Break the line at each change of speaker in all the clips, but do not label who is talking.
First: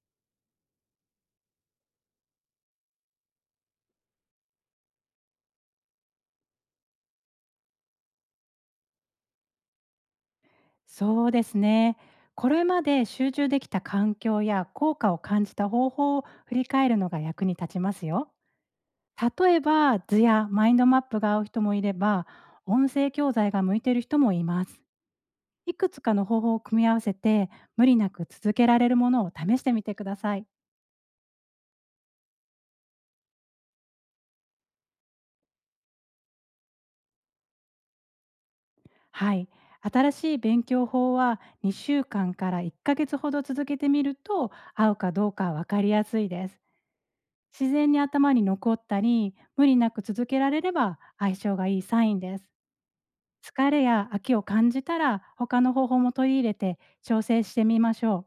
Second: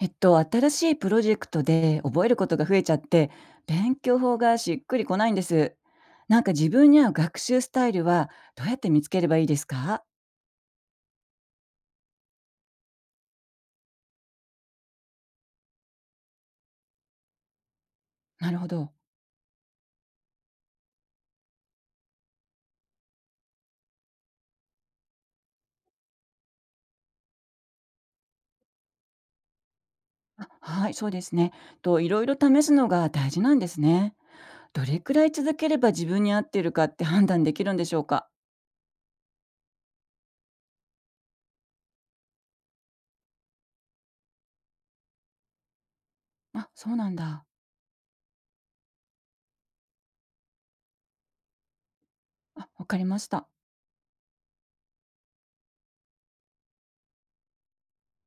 新しいプロジェクトで覚えることが増えちゃって、勉強法がしっくりこないんです。なんか自分に合う学習スタイルはどうやって見つければいいですか？
そうですね。これまで集中できた環境や効果を感じた方法を振り返るのが役に立ちますよ。
なるほど。
例えば、図やマインドマップが合う人もいれば、音声教材が向いている人もいます。いくつかの方法を組み合わせて、無理なく続けられるものを試してみてください。
あ、はい、そうですね。と、いろいろ試すのが大事なんですね。どれくらい続ければ自分に合っているかって判断できるんでしょうか？
はい。新しい勉強法は2週間かんから1ヶ月ほど続けてみると、合うかどうかわかりやすいです。
あ、そうなんだ。
自然に頭に残ったり、無理なく続けられれば相性がいいサインです。
あ、わかりました。
疲れや飽きを感じたら、他の方法も取り入れて調整してみましょう。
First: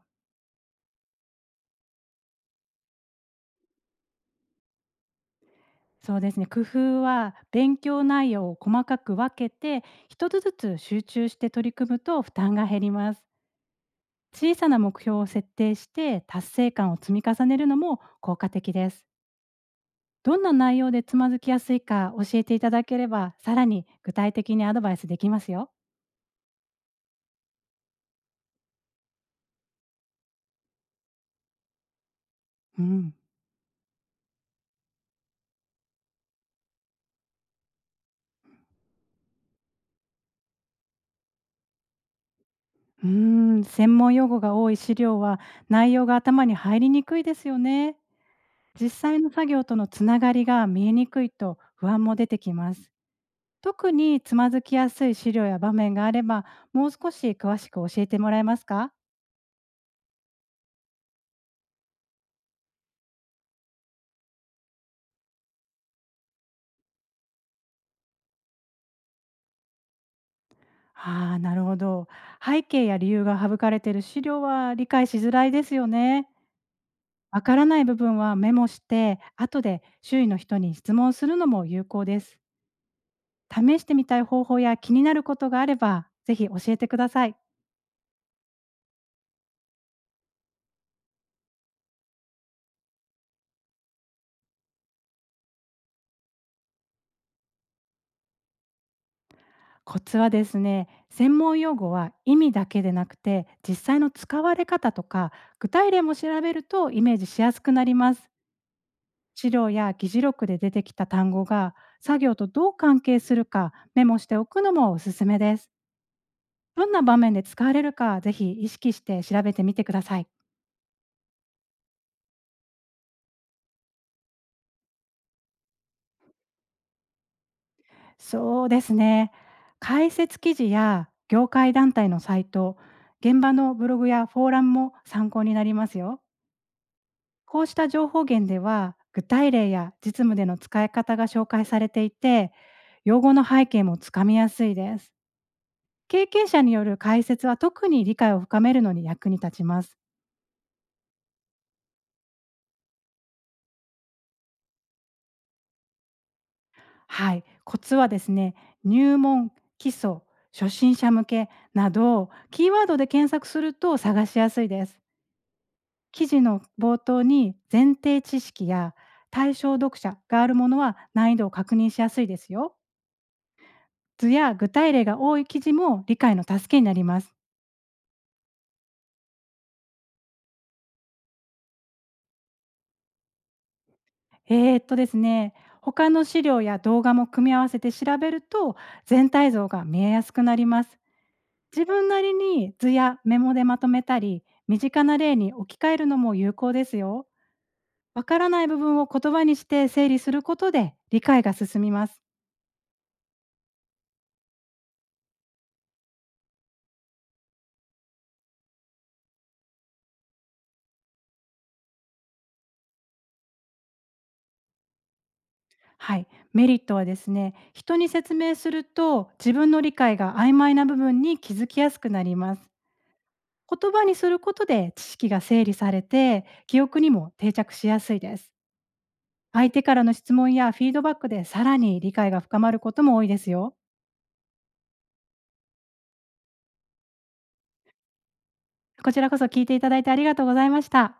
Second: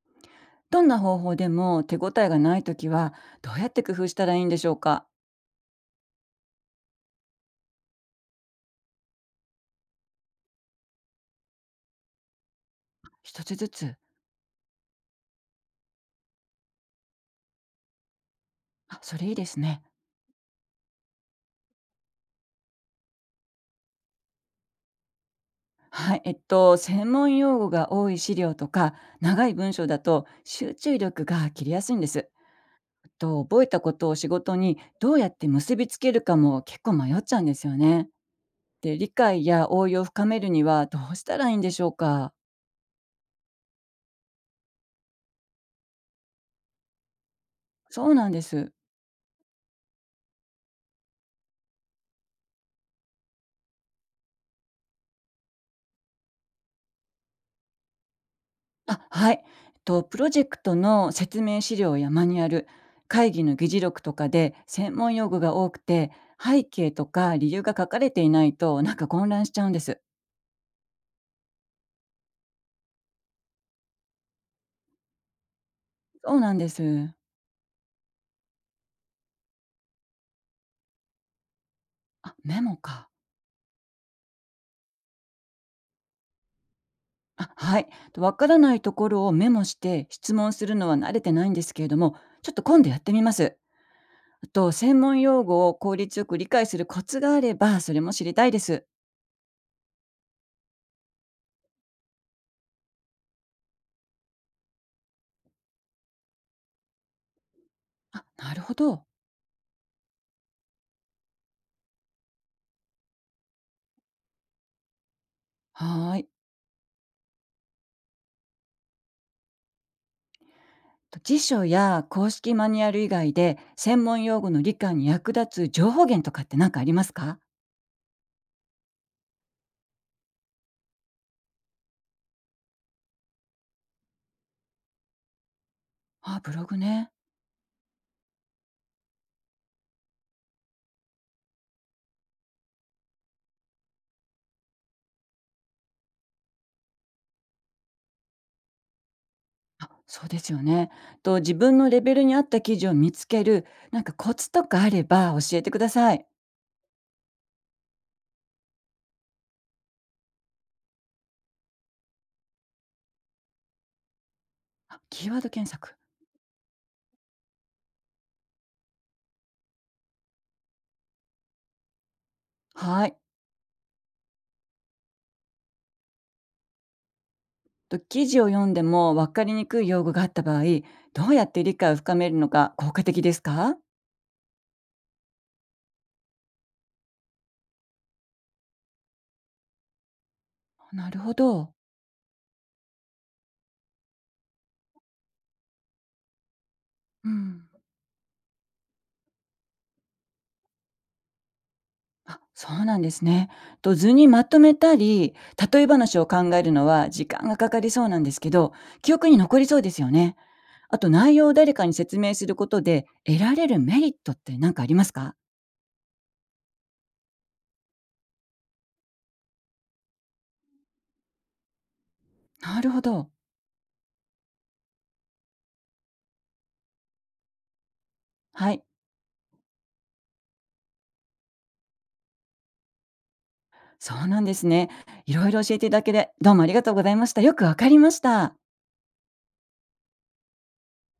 どんな方法でも手応えがないときは、どうやって工夫したらいいんでしょうか？
そうですね。工夫は、勉強内容を細かく分けて、一つずつ集中して取り組むと負担が減ります。
一つずつ。
小さな目標を設定して達成感を積み重ねるのも効果的で
あ、
す。
それいいですね。
どんな内容でつまずきやすいか教えていただければ、さらに具体的にアドバイスできますよ。
はい、専門用語が多い資料とか長い文章だと集中力が切れやすいんです。
うん。
覚えたことを仕事にどうやって結びつけるかも結構迷っちゃうんですよね。で、理解や応用を深めるにはどうしたらいいんでしょうか。
うー専門用語が多い資料は、内容が頭に入りにくいですよね。
そうなんです。
実際の作業とのつながりが見えにくいと不安も出てきます。特につまずきやすい資料や場面があれば、もう少し詳しく教えてもらえますか？
あ、はい。プロジェクトの説明資料やマニュアル、会議の議事録とかで専門用語が多くて背景とか理由が書かれていないとなんか混乱しちゃうんです。
ああー、なるほど。背景や理由が省かれている資料は理解しづらいですよね。
そうなんです。
わからない部分はメモして、後で周囲の人に質問するのも有効で
あ、
す。
メモか。
試してみたい方法や気になることがあれば、ぜひ教えてください。
あ、はい。と、わからないところをメモして質問するのは慣れてないんですけれども、ちょっと今度やってみます。あと、専門用語を効率よく理解するコツがあれば、それも知りたいです。
コツはですね、専門用語は意味だけでなくて、実際の使われ方とか、具体例も調べるとイメージしやすくなりま
あ、
す。
なるほど。
資料や議事録で出てきた単語が作業とどう関係するか、メモしておくのもおすすめです。
はーい。
どんな場面で使われるか、ぜひ意識して調べてみてください。
と、辞書や公式マニュアル以外で、専門用語の理解に役立つ情報源とかって何かありますか？
そうですね。解説記事や業界団体のサイト、現場のブログやフォーラムも参考になりますよ。
あ、ブログね。
こうした情報源では、具体例や実務での使い方が紹介されていて、用語の背景もつかみやすいです。経験者による解説は、特に理解を深めるのに役に立ちま
あ、
す。
そうですよね。と、自分のレベルに合った記事を見つける、なんかコツとかあれば教えてください。
はい、コツはですね、入門、基礎、初心者向けなど、キーワードで検索すると探しやすいです。
あ、キーワード検索。
記事の冒頭に前提知識や対象読者があるものは、難易度を確認しやすいですよ。
はい。
図や具体例が多い記事も理解の助けになります。
と、記事を読んでも分かりにくい用語があった場合、どうやって理解を深めるのが効果的ですか？
ですね、他の資料や動画も組み合わせて調べると、全体像が見えやすくなります。
なるほど。
自分なりに図やメモでまとめたり、身近な例に置き換えるのも有効ですよ。
うん。
わからない部分を言葉にして整理することで、理解が進みます。
あ、そうなんですね。と、図にまとめたり、例え話を考えるのは時間がかかりそうなんですけど、記憶に残りそうですよね。あと内容を誰かに説明することで得られるメリットって何かありますか？
はい、メリットはですね、人に説明すると自分の理解が曖昧な部分に気づきやすくなります。
なるほど。
言葉にすることで知識が整理されて、記憶にも定着しやすいです。
はい。
相手からの質問やフィードバックで、さらに理解が深まることも多いですよ。
そうなんですね。いろいろ教えていただけでどうもありがとうございました。よくわかりました。
こちらこそ、聞いていただいてありがとうございました。